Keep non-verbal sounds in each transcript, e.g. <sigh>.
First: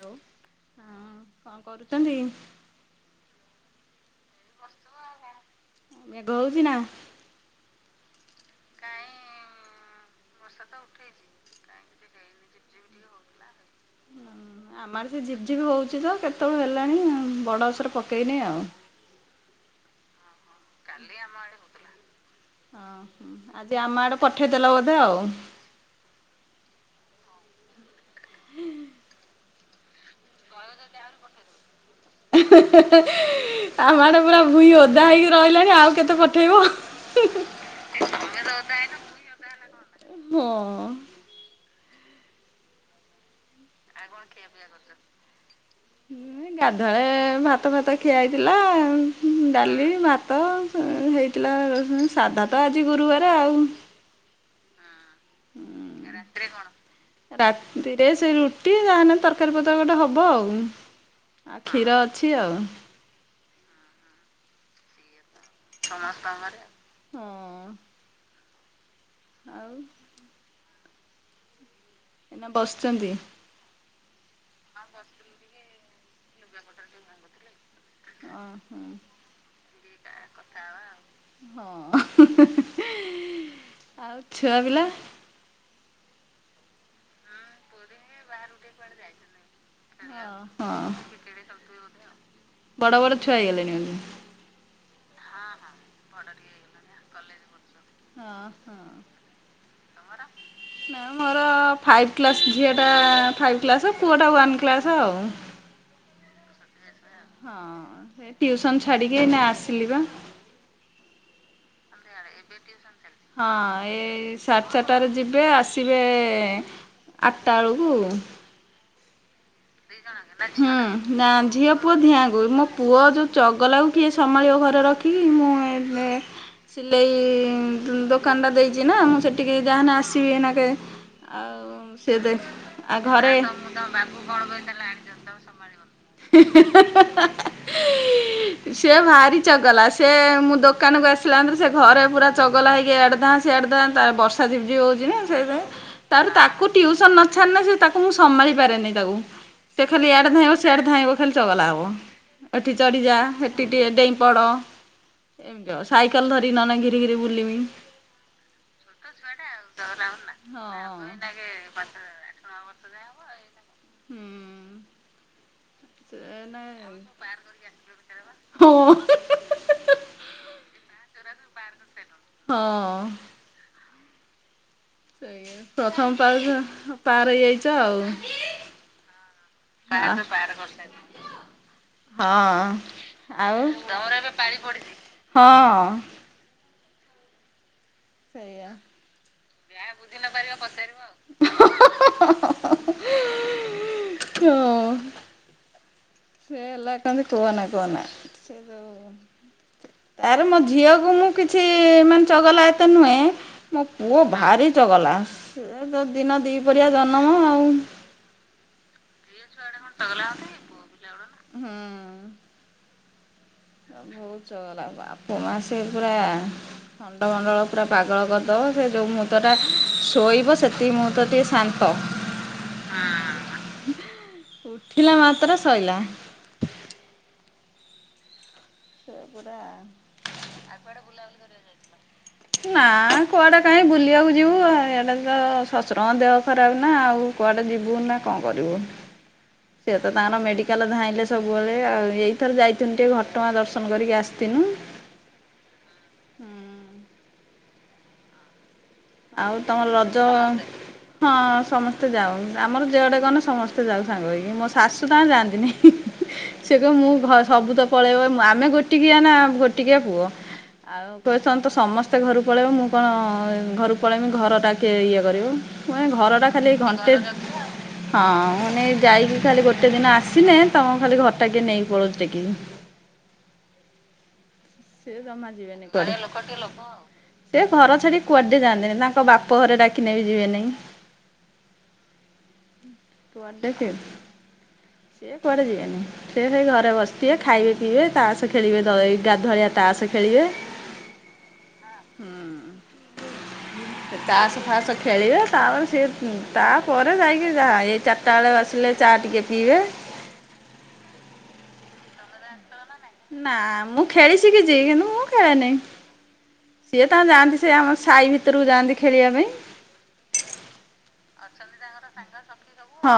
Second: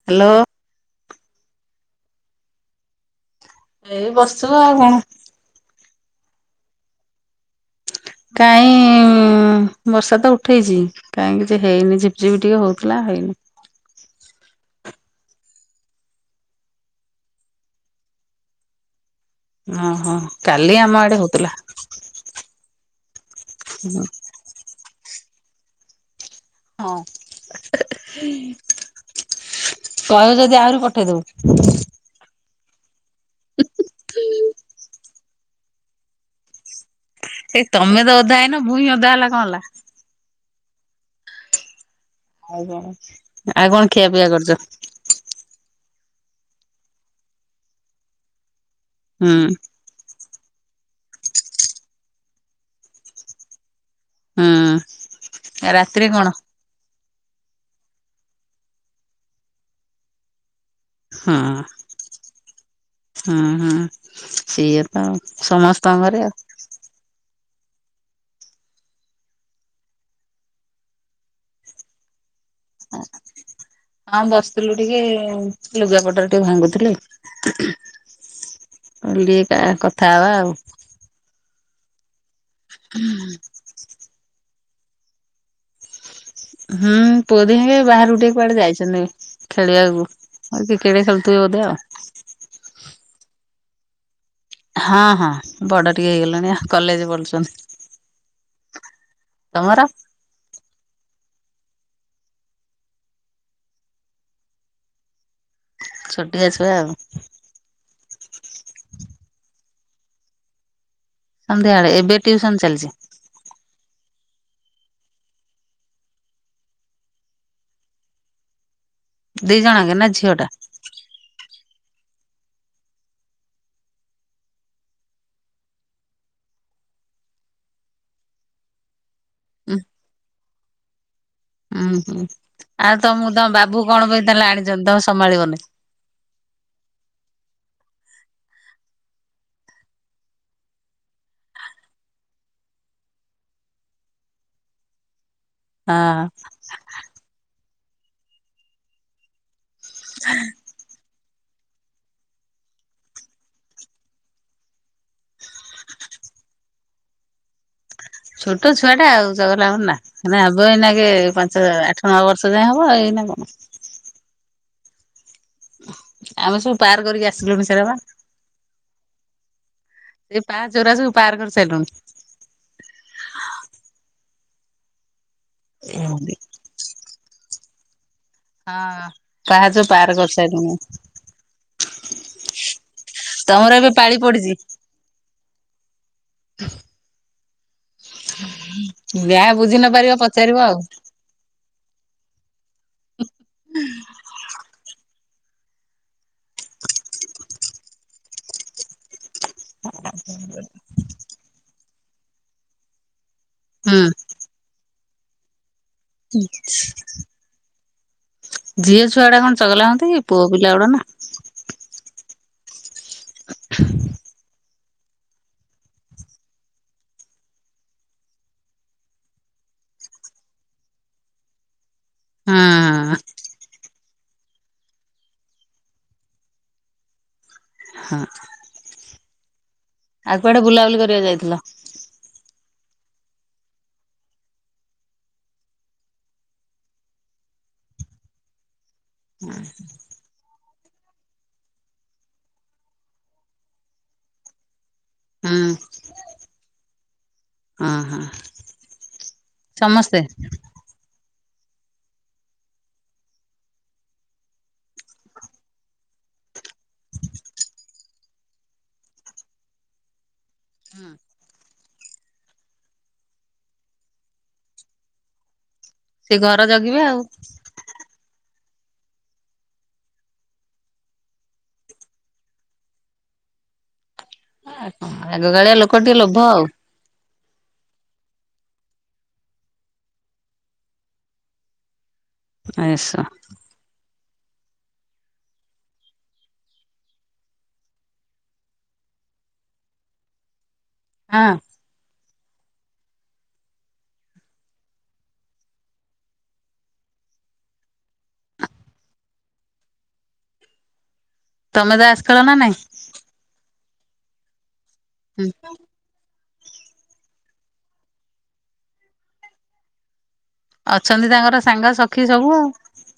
Hello hello. ହଁ କଣ କରୁଚନ୍ତି। ଏଇ ବସିଚୁ ଆଉ କଣ। ମେଘ ହୋଉଚିନା? କାଇଁ ହୁଁ ବର୍ଷା ତ ଉଠେଇଚି କାଇଁ କିଛି ହେଇନି ଝିପ୍ ଝିପ୍ ଟିକେ ହେଉଥିଲା ଆଉ ହେଇନି। ହୁଁ। ଆମ ଆଡେ ସେ ଝିପ୍ ଝିପ୍ ହୋଉଚି ତ କେତେବେଳୁ ହେଲାଣି ବଡ ଯୋରଷରେ ପକେଇନି ଆଉ। ଓଁ ହଁ କାଲି ଆମ ଆଡେ ହୋଉଥିଲା। ଓ ହ ଆଜି ଆମ ଆଡେ ପଠେଇ ଦେଲ ବୋଧେ ଆଉ। ହଁ। କହିବ ଯଦି ଆହୁରି ପଠେଇ ଦୋବୁ। <unintelligible> ଆମ ଆଡେ ପୁରା ଭୂଇଁ ଓଦା ହେଇକି ରହିଲାଣି ଆଉ କେତେ ପଠେଇବ। ହେ ତମେ ତ ଓଦା ହେଇନ ଭୂଇଁ ଓଦା ହେଲା କଣ ହେଲା। ହଁ। ଆଉ କଣ। ଆଉ କଣ ଖିଆ ପିଆ କରିଚ। ହୁଁ ଏ ଗାଧୁଆ ବେଳେ ଭାତ ଫାତ ଖିଆ ହେଇଥିଲା। ହୁଁ ଡାଲି, ଭାତ ଉଁ ହେଇଥିଲା ରୋଷେଇ ସାଧା ତ ଆଜି ଗୁରୁବାର ଆଉ। ହୁଁ। ହୁଁ ରାତିରେ କଣ? ରାତିରେ ସେଇ ରୁଟି ଯାହେନେ ତରକାରୀ ପତର ଗୋଟେ ହବ ଆଉ। ହୁଁ ଆ କ୍ଷୀର ଅଛି ଆଉ। ହୁଁ ହୁଁ, ସିଏ ତ ସମସ୍ତ ସମସ୍ତଙ୍କ ଘରେ ହୁଁ ଆଉ। ଏଇନା ବସିଛନ୍ତି ହାଁ। ଆଉ ବସିଥିଲୁ ଟିକେ-ଏଁ ଲୁଗା ପଟାରା ଟିକେ, ଭାଙ୍ଗୁଥିଲି। ଅ ହଁ କହିଲି ଟିକେ କା କଥା ହବା ଆଉ। ହଁ। ହୁଁ। ଆଉ ଛୁଆ ପିଲା? ହୁଁ, ପୁଅ ଦିହେଁ କେ ବାହାରୁ ଟିକେ କୁଆଡେ ଯାଇଛନି, ଖେଳିବାକୁ ହଁ ଆଉ, ହଁ କିକେଡେ ଖେଳୁଥିବେ ବୋଧେ ଆଉ! ବଡ଼ ବଡ଼ ଛୁଆ ହେଇଗଲେଣିି ମାନେ ହଁ, ହଁ ବଡ ଟିକେ ହେଇଗଲେଣି, ଆ କଲେଜ ପଲୁଛନ୍ତି। ହଁ, ହଁ। ମୋର ଫାଇଭ୍ କ୍ଲାସ୍ ଝିଅଟା-ଆ ଫାଇଭ୍ କ୍ଲାସ୍, ପୁଅଟା ୱାନ୍ କ୍ଲାସ୍ ଆଉ। ଛୋଟିଆ ଛୁଆ ଆଉ। ହଁ, ଏ ଟ୍ୟୁଉସନ୍ ଛାଡିକି ଏଇନା ଆସିଲି ବା! ସନ୍ଧ୍ୟାଏଳେ ଏବେ ଟିଉସନ୍ ଚାଲିଛି। ହଁ, ଏଇ ସାଢେ ଚାରିଟାରେ ଯିବେ ଆସିବେ-ଏଁ ଆ ଅଟ୍ଟା ଅଳକୁ। ଦି ଜଣଯାକ ନା ଝିଅ ଟା? ହୁଁ। ନା ଝିଅ ପୁଅ ଦିହାଙ୍କୁ ଆଁଙ୍କୁୁ ମୋ ପୁଅ ଯଉଁ ଚଗଲାକୁ କିଏ ସମ୍ଭାଳିବ ଘରେ ରଖିକି? ମୁଁ ଏବ ଲେ, ସିଲେଇ-ଇ ଦୋକାନ ଟା ଦେଇଛି ନା, ମୁଁ ସେଠିକି ଉଁ ଯାହା ନା ଆସିବି, ଏନାକେ ଆଉ, ହୁଁ ସିଏ ହୁଁ। ଦେ ଆଉ ଆ ତମକୁ ଘରେ ତମ ବାବୁ କଣ ପାଇଁ ତାହେଲେ ଆଣିଛନ୍ତି ତମେ ସମ୍ଭାଳିବନି? <inaudible> ସିଏ ଭାରି ଚଗଲା, ସେ ମୁଁ ଦୋକାନକୁ ଆସିଲା ମାତ୍ରେ, ସେ ଘରେ ପୁରା ଚଗଲା ହେଇକି ଏଆଡେ ଧାଁ ସେ ସିଆଡ଼େ ଧାଁ, ତା ବର୍ଷା ଝିପ୍ ଝିପ୍ ହଉଛି ନା, ସେଥାଇଁ ହଁ ତାର ତାକୁ ଟିଉସନେ ନଛାଡ଼ନେ, ସେ ତାକୁ ମୁଁ ସମାଳି ପାରେନି ତାକୁ। ସେ ଖାଲି ଇଆଡ଼େ ଧାଇଁ ଆସୁ ସେଆଡେ ଧାଇଁବ ଖାଲି ଚଗଲା ହବ। ଏଠି ଚଢିଯା, ହେଠି ଟିକେ ଡେଇଁପଡ। ଏମିତି ଆଉ, ସାଇକେଲ ଧରି ନ ଘିରି ଘିରି ବୁଲମି। ଛୋଟ ଛୁଆଟା ଆଉ, ଚଗଲା ହବନ୍ ନା। ଏନା ହବ, ହଁ ଏଇନାଗେ ହୁଁ ପାଞ୍ଚ ଆଠ ନଅ ବର୍ଷ ଯାଏଁ ହବ, ଏଇନା କଣ? ହୁଁ। ଆମେ ସବୁ ନାଇଁ ପାର କରିକି ଆସିଲୁଣି, ସେରାପା! ହଁ ସେଇ ପାହା ଚରା ସବୁ ପାର୍ କରି ସାଇଲୁଣି। ହଁ। ସେଇଆ, ପ୍ରଥମ ହଁ ପାହାଚ ପାର୍ ହେଇଯାଇଛ, ଆଉ। ହଁ, ପାହାଚ ପାର କରିସାଇଲୁଣୁ। ହଁ, ଆଉ, ତମର ଏବେ ପାଳି ପଡିଛି ହଁ। ସେଇଆ ଜାହା ବୁଝି ନ ପାରିବ! ପଚାରିବ ଆଉ। ହଁ। ସେ ହେଲା କହନ୍ତି, କୁହନା କୁହନା ସେ ଯଉ, ଆରେ ମୋ ଝିଅ ମୁଁ କିଛି-ଇ ମାନେ ଚଗଲା ଏତେ ନୁହେଁ, ମୋ ହୁଁ ପୁଅ ଭାରି ଚଗଲା। ସେ ତ ଦିନ ଦି ପହରିିଆ ଜନମ ଆଉଁ। ଝିଅ ଛୁଆଡା କଣ ଚଗଲା ହନ୍ତି କି? ପୁଅ ପିଲା ଗୁଡା ନା ହୁଁ। ହ ବହୁତ ଚଗଲା, ବାପ ମା ସେ ପୁରା ଖଣ୍ଡମଣ୍ଡଳ ପୁରା ପାଗଳ କରିଦବ ସେ ଯୋଉ ମୁହୂର୍ତ୍ତ ଟା ଶୋଇବ ସେତିକି ମୁହୂର୍ତ୍ତ ଟିକେ ଶା ନ୍ତ। ହୁଁ। ଉଠିଲା ମାତ୍ର ସଇଲା। ହଁ। <unintelligible> ଆଉ କୁଆଡେ ବୁଲାବୁଲି କରିବାକୁ ଯାଇଥିଲ? ନା କୁଆଡେ କାଇଁ ବୁଲିବାକୁ ଯିବୁ ଆ ଇଆଡା ତ ଶଶୁରଙ୍କ ଦେହ ଖରାପ ନା ଆଉ କୁଆଡେ ଯିବୁ ନା କଣ କରିବୁ। ସେ ତ ତାଙ୍କର ମେଡି କାଲ ଧାଇଁଲେ ସବୁବେଳେ ଆଉ। ଏଇଥର ଯାଇଥିନୁ ଟିକେ ଘଟଗାଁ ଦର୍ଶନ କରିକି ଆସିଥିନୁ। ହଁ। ହୁଁ। ଅଁ ହଁ। ଆଉ ତମର ରଜ ସମସ୍ତେ। ହଁ ସମସ୍ତେ ଯାଉ ଆମର ଯେଆଡ଼େ ଗଲେ ସମସ୍ତେ ଯାଉ ସାଙ୍ଗ ହୋଇକି ମୋ ଶାଶୁ ତାଙ୍କର ଯାଆନ୍ତିନି। ସେ କହିବେ ମୁଁ ଘ ସବୁ ତ ପଳେଇବ ମୁଁ ଆମେ ଗୋଟିକିଆ ନା ଗୋଟିକିଆ ପୁଅ। ଆଉ କହିବେ ତ ସମସ୍ତେ ଘରୁ ପଳେଇବ ମୁଁ କଣ ଘରୁ ପଳେଇମି ଘର ଟା କିଏ ଇଏ କରିବ। ମୁଁ କହିବି ସେ ଘରଟା ଘର ଖାଲି ଏଇ ଜଗିବେ ଘଣ୍ଟେ ଆଉ ହଁ ମୁଁ ନେଇ ଯାଇକି ଖାଲି ଗୋଟେ ଦିନ ଆସିନେ ତମ ଖାଲି ଘରଟା କିଏ ନେଇକି ପଳଉଚି ଟେକୀକି। ସେ ଜମା ଆଗକାଳିଆ ଯିବେନି ଲୋକ ଟିକେ କୁଆଡେ। ଲୋଭ ଆଉ ସେ ଘର ଛାଡିକି କୁଆଡେ ଯାଆନ୍ତିନି ତାଙ୍କ ବାପ ଘରେ ଡାକିନେ ବି ଯିବେ ନେଇଁ। ଆସ୍ <unintelligible> ସେ କୁଆଡେ ଯିବେନି। ସେ ସେଇ ଘରେ ବସିଥିବେ ଖାଇବେ ପିଇବେ ତାସ ଖେଳିବେ ଏଇ ଗାଧୁଆଳିଆ ତାସ ଖେଳିବେ। ହଁ। ହୁଁ। ତାସ ଫାସ ଖେଳିବେ ତାପରେ ସିଏ ତାପରେ ଯାଇକି ଯାହା। ଚାରିଟା ବେଳେ ଆସିଲେ ଚା ଟିକେ ପିଇବେ। ତମେ ତାସ ଖେଳ ନା ନାଇଁ? ନା ମୁଁ ଖେଳି ସିକିଚି। କିନ୍ତୁ ମୁଁ ଖେଳେ ନେଇଁ। ସିଏ ତା ଯାଆନ୍ତି ସେ ଆମ ସାହି ଭିତରକୁ ଯାଆନ୍ତି ଖେଳିବା ପାଇଁ। ଅଛନ୍ତି ତାଙ୍କର ସାଙ୍ଗସଖୀ ସବୁ ଆଉ। ହଁ।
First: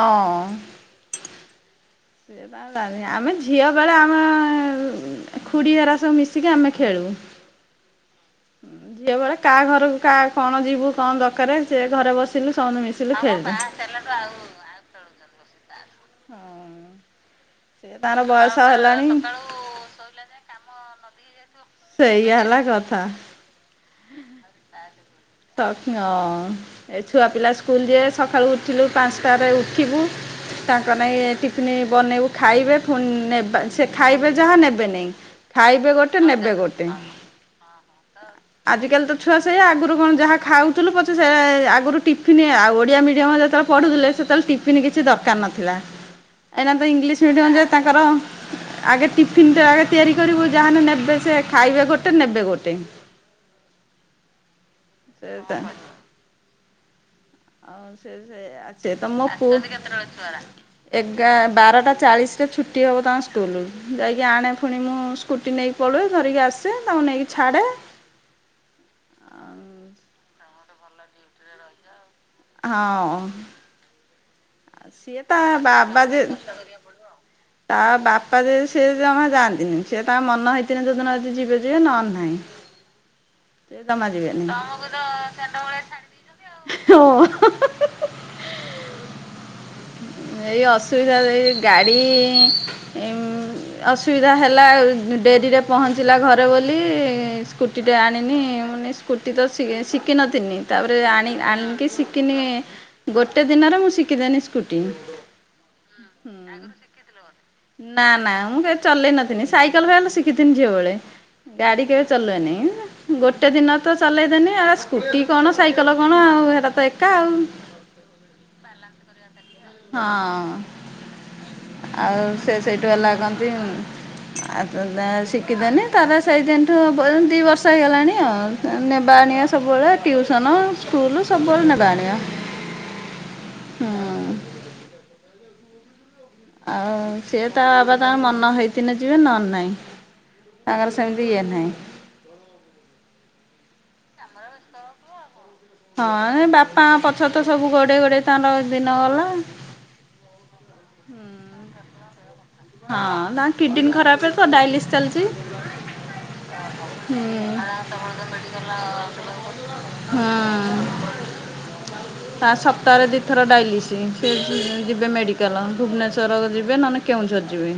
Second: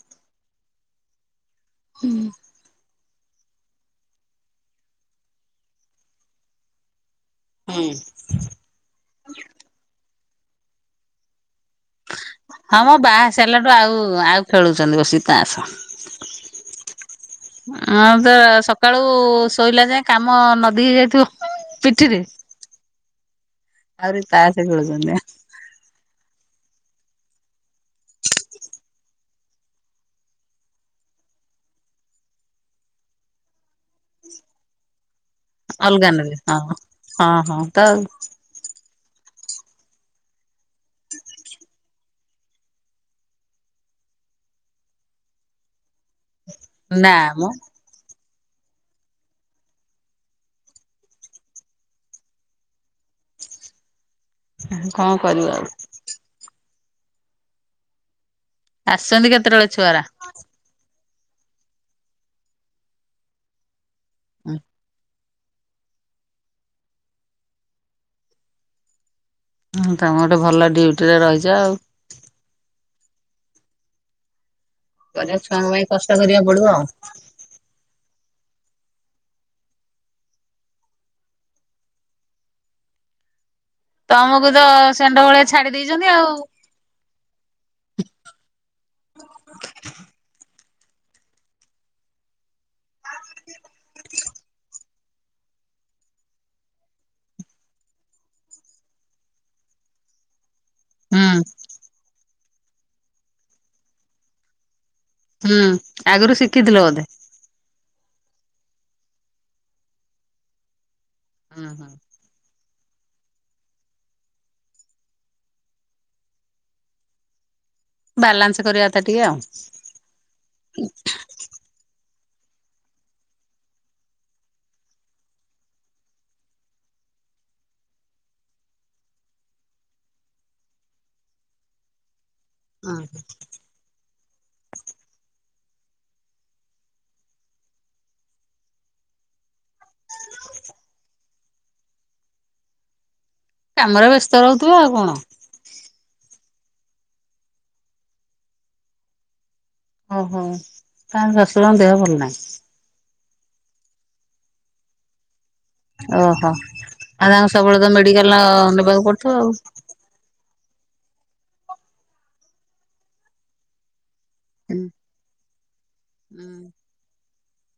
ହୁଁ। <unintelligible> ଆମେ ଝିଅ ବେଳେ ଆମ ଖୁଡ଼ି ହେରା ସବୁ ମିଶିକି ଆମେ ଖେଳୁ। ହୁଁ। ଝିଅ ବେଳେ କା ଘରକୁ କା କଣ ଯିବୁ କଣ ଦରକାର। ସେ ଘରେ ବସିଲୁ ସମସ୍ତେ ମିଶିଲୁ ଖେଳିଲୁ। ଖେଳୁଚନ୍ତି ବସିକି ତାସ। ହଁ। ସେ ତାର ଆମେ ତ ବୟସ ସକାଳୁ ହେଲାଣି। ଶୋଇଲା ଯାଏ କାମ ନଦୀ ହେଇ ଯାଇଥିବ। ସେଇଆ ହେଲା କଥା। ଆହୁରି ତାସ ଖେଳୁଚନ୍ତି ଆ। <unintelligible> ଏ ଛୁଆ ପିଲା ସ୍କୁଲ ଜିବେ ସକାଳୁ ଉଠିଲୁ ପାଞ୍ଚଟରେ ଉଠିବୁ ତାଙ୍କର ନାଇଁ ଟିଫିନି ବନେଇବୁ ଖାଇବେ ପୁଣି ନେବା ସେ ଖାଇବେ ଯାହା ନେବେ ନେଇଁ। ଖାଇବେ ଅଲଗା ଗୋଟେ ନେଲେ ନେବେ ହଁ ଗୋଟେ। ହଁ ହଁ ତ ଆଜିକାଲି ତ ଛୁଆ ସେଇଆ ଆଗରୁ କଣ ଯାହା ଖାଉଥିଲୁ ପଛେ ସେ ଆଗରୁ ଟିଫିନ ଆଉ ଓଡ଼ିଆ ମିଡିୟମ ଯେତେବେଳେ ପଢୁଥିଲେ ସେତେବେଳେ ଟିଫ ଫିନ କିଛି ଦରକାର ନଥିଲା। ଏଇନା ତ ନା ଇଂଲିଶ ମିଡିୟମ ମ ଯେ ତାଙ୍କର ଆଗେ ଟିଫିନ ଟା ଆଗେ ତିଆରି କରିବୁ ଯାହା ହେନେ ନେବେ ସେ ଖାଇବେ ଗୋଟେ ନେବେ ଗୋଟେ। କଣ ସେ କରିବ ଆଉ। ଆଉ ସେ ସେଇଆ ଆ, ସେ ତ ମୋ ଆସିଛନ୍ତି ପୁଅ କେତେବେଳେ ଛୁଆରା? ଏଗା ବାରଟା ଚାଳିଶରେ ଛୁଟି ହେବ ତାଙ୍କ ସ୍କୁଲରୁ ଯାଇକି ଆଣେ ଫୁଣି ମୁଁ ସ୍କୁଟି ନେଇକି ପଳୁଏ ଧରିକି ଆସେ ତାଙ୍କୁ ନେଇକି ଛାଡ଼େ। ହଁ ତମେ ଗୋଟେ ଭଲ ଡ୍ୟୁଟିରେ ରହିଛ ଆଉ। ହଁ। ଆଉ ସିଏ ତା କରିବା ଛୁଆଙ୍କ ପାଇଁ ବାବା କଷ୍ଟ ଯେ କରିବାକୁ ପଡିବ ଆଉ। ତା ବାପା ଯେ ସେଏ ଜମା ଯାଆନ୍ତିନି ସେ ତାଙ୍କ ମନ ହେଇଥିଲେ ଯଉ ଦିନ ଯଦି ଯିବେ ଯିବେ ନହଲେ ନାହିଁ। ସେ ଜମା ଯିବେନି। ତମକୁ ତ ଷେଣ୍ଢ ଭଳିଆ ଛାଡି ଦେଇଛନ୍ତି ଆଉ। ହଁ ହଁ ହ। ଏଇ ଅସୁବିଧା ଦେଇ, ଗାଡ଼ି ଉଁ ଅସୁବିଧା ହେଲା ଆଉ। ଡେରିରେ ପହଞ୍ଚିଲା ଘରେ ବୋଲି ସ୍କୁଟିଟେ ଆଣିନି, ମୁଁ କହିନି ସ୍କୁଟି ତ ଶିଖିନଥିନି। ତାପରେ ହୁଁ ଆଣି ଆଣିକି ଶିଖିନି ଗୋଟେ ଦିନରେ ମୁଁ ଶିଖିଦେନି ସ୍କୁଟି। ହୁଁ ଆଗରୁ ଶିଖିଥିଲ ବୋଧେ? ନା ନା ମୁଁ କେବେ ଚଲେଇ ନଥିନି, ସାଇକଲ ଫାଇକଲ ଶିଖିଥିନି ଝିଅବେଳେ। ହୁଁ ଗାଡି ହୁଁ କେବେ ଚଲୁଏନି। ଗୋଟେ ଦିନ ତ ଚଲେଇଦେନି, ଏ ସ୍କୁଟି କଣ ସାଇକଲ କଣ ଆଉ ହେରା ତ ଏକା ଆଉ। ବାଲାନ୍ସ କରିବା କଥା ଟିକେ ଆଉ ହଁ, ଆଉ ସେ ସେଇଠୁ ହେଲା କନ୍ତି ଆଉ ତ ତ ଶିଖିଦେନି ତାର ସେଇଦିନଠୁ ଦି ବର୍ଷ ହେଇଗଲାଣି ଆଉ। ନେବା ଆଣିବା ସବୁବେଳେ ଟିଉସନ, ସ୍କୁଲ ସବୁବେଳେ ନେବା ଆଣିବା। ହଁ। ହୁଁ। ଆଉ ସିଏ ତା ବାବା ତାଙ୍କ ମନ ହେଇଥିନେ ଯିବେ ନହେନେ ନାହିଁ, ତାଙ୍କର ସେମିତି ବିଏ ନାହିଁ। କାମରେ ବ୍ୟସ୍ତ ରହୁଥିବ ଆଉ କଣ? ହଁ ଏ ବାପାଙ୍କ ପଛରେ ତ ସବୁ ଗୋଡେଇ ଗୋଡେଇ ତାଙ୍କର ଦିନ ଗଲା। ଓହୋ ତାଙ୍କ ଶଶୁରଙ୍କ ଦେହ ଭଲ ନାହିଁ। ହଁ ତାଙ୍କ କିଡ଼ନୀ ଖରାପ ତ ଡାଇଲିସ୍ ଚାଲିଛି। ଓହୋ, ହୁଁ ଆଉ ତାଙ୍କୁ ସବୁବେଳେ ତ ମେଡିକାଲ ନେବାକୁ ପଡୁଥିବ ଆଉ। ହଁ ତା ସପ୍ତାହରେ ଦିଥର ଡାଇଲିସ। ସେ ଯିବେ ମେଡ଼ିକାଲ, ଭୁବନେଶ୍ୱର ଯିବେ ନହଲେ କେଉଁଝର ଯିବେ।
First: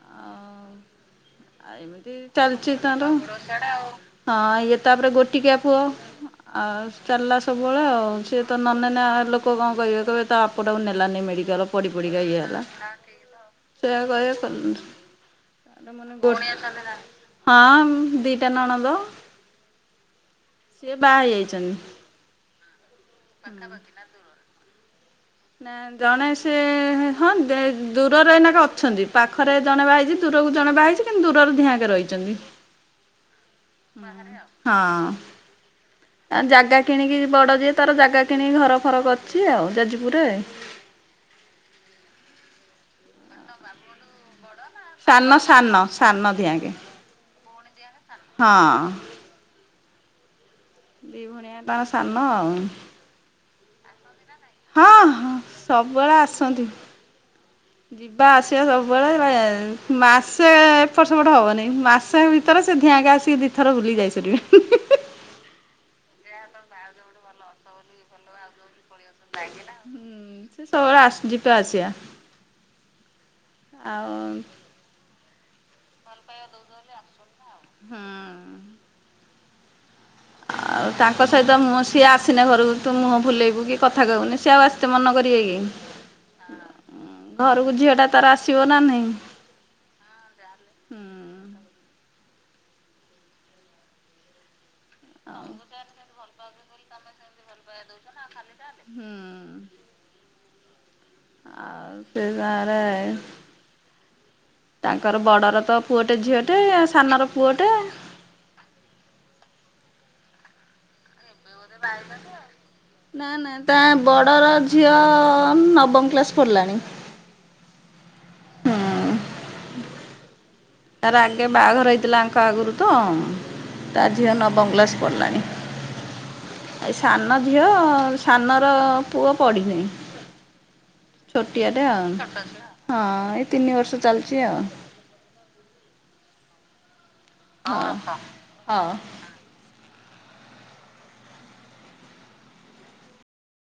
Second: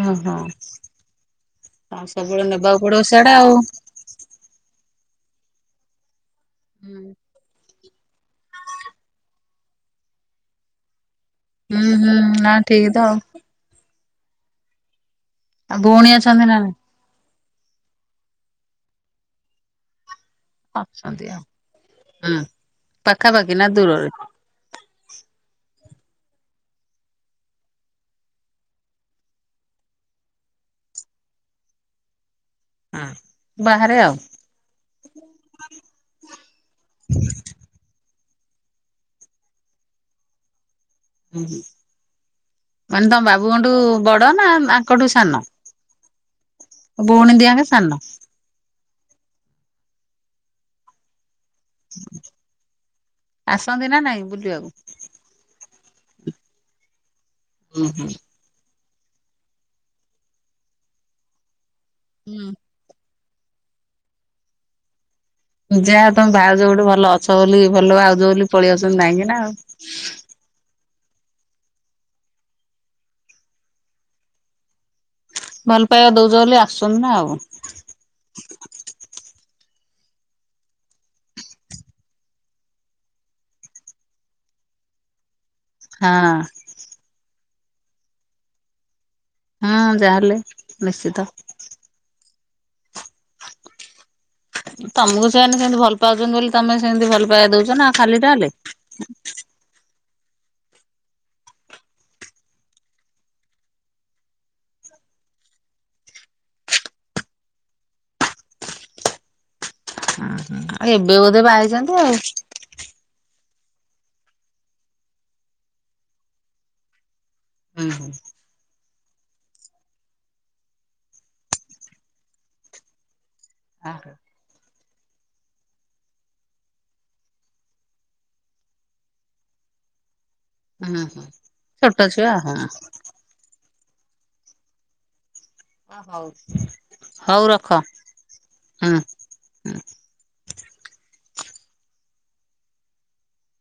ଓ ହୋ। ଆଉ ଏମତି ଚାଲିଛି ତାର ସିଆଡେ ଆଉ ହଁ ଇଏ ତାପରେ ଗୋଟିକିଆ ପୁଅ, ଆଉ ହୁଁ ଚାଲିଲସ ସବୁବେଳେ ଆଉ। ସିଏ ତ ନ ନେ ଏକ ଲୋକ କଣ କହିବେ କହିବେ ତା ଆପଟାକୁ ନେଲାନି ମେଡ଼ି କାଲ ପଡି ହୁଁ ହୁଁ ପଡ଼ିକା ଇଏ ନା ହେଲା, ଠିକ ତ ଆଉ ସେୟା କହିବେ ଆଉ ଭଉଣୀ ଆସ ହଁ, ଦିଟା ନଣନ୍ଦ। ଅଛନ୍ତି ଆଉ, ହୁଁ ପାଖାପାଖି ନା ଦୂରରେ? ନା ଜଣେ ସେ ହଁ ଦେ ଦୂରରେ ଏଇନାକେ ଅଛନ୍ତି ପାଖରେ ଜଣେ ବାହା ହେଇଛି। ଦୂରକୁ ଜଣେ ବାହା ହେଇଛି। କିନ୍ତୁ ଦୂରରେ ଧିଆଙ୍କେ ରହିଛନ୍ତି ହଁ ବାହାରେ ଆଉ ହଁ। ଆ ଜାଗା କିଣିକି, ବଡ ଯିଏ ତାର ଜାଗା କିଣିକି ଘର ଫର କରିଛି ଆଉ ଯାଜପୁରରେ। ମାନେ ତମ ବାବୁଙ୍କଠୁ ବଡ ନା, ନା ଆଙ୍କଟୁ ସାନ। ଭଉଣୀ ଦିହାକେ ସାନ। ହଁ। ଦି ଭଉଣୀ ଆଙ୍କ ତାର ସାନ ଆଉ। ଆସନ୍ତି ନା ନାଇଁ ବୁଲିବାକୁ। ହଁ ହଁ ସବୁବେଳେ ଆସନ୍ତି ହୁଁ ହୁଁ। ଯିବା ଆସ ସିଏ ସବୁବେଳେ ରହେ, ମାସେ ଏପଟ ସେପଟ ହବନି, ମାସେ ହୁଁ ଭିତରେ ସେ ସେ ଧିଆଙ୍କ ଆସିକି ଦିଥର ବୁଲିକି ଯାଇସାରିବେ। ଯାହା ତମେ ଭାଉଜ ଗୋଟେ ଭଲ ଅଛ ବୋଲି ଭାଉଜ ବୋଲି ପଳେଇଆସୁଛନ୍ତି ନାଇଁକି। ନା ଆଉ। ହୁଁ। ସେ ସବୁବେଳେ ଆସ ଯିବା ଆସିବା, ଆଉ ଭଲ ପାଇବା ଦୋଉଛ ବୋଲି ଆସୁଛନ୍ତି ନା ଆଉ। ହୁଁ। ଆଉ ତାଙ୍କ ସହିତ ମୁଁ ସିଏ ଆସିନେ ଘରକୁ ତୁ ମୁହଁ ଭୁଲେଇବୁ କି କଥା କହିବୁନି ସିଏ ଆଉ ଆସିତେ ମନ କରିବେ କିି? ହଁ। ଘରକୁ ଝିଅ ଟା ତାର ଆସିବ ନା ନାଇଁ? ହଁ ଯାହେଲେ ନିଶ୍ଚିତ। ତମକୁ ଆଉ ସେମାନେ ସେମିତି ଭଲ ପାଉଛନ୍ତି ବୋଲି ତମେ ସେମିତି ଭଲ ପାଇବା ଦଉଛ ନା ଖାଲି ଟା ହେଲେ। ହୁଁ ଆଉ ସେ ଟଙ୍କାରେ। ତାଙ୍କର ବଡ଼ର ତ ପୁଅଟେ ଝିଅଟେ ସାନର ପୁଅଟେ। ଆଉ ଏବେ ବୋଧେ ବାହା ହେ ବାହା ହୋଇଛନ୍ତି ଆଉ। ନା ନା ତା ବଡ଼ର ଝିଅ ନବମ କ୍ଲାସ୍ ପଢ଼ିଲାଣି। ହୁଁ ହୁଁ ହୁଁ ତାର ଆଗେ ବାହାଘର ହେଇଥିଲା ଆଙ୍କ ଆଗରୁ ତ ଆ ତା ଝିଅ ନବମକ୍ଲାସ୍ ପଡ଼ିଲାଣି। ଏଇ ସାନଝିଅ ସାନର ପୁଅ ପଢ଼ିନେଇଁ। ହୁଁ ହୁଁ ଛୋଟିଆ ଟେ ଛୋଟ ଛୁଆ ହଁ ଏଇ ତିନିବର୍ଷ ଚାଲିଚି ଆଉ। ଅ ହଉ। ରଖ ହଁ ହଁ ହୁଁ। ହ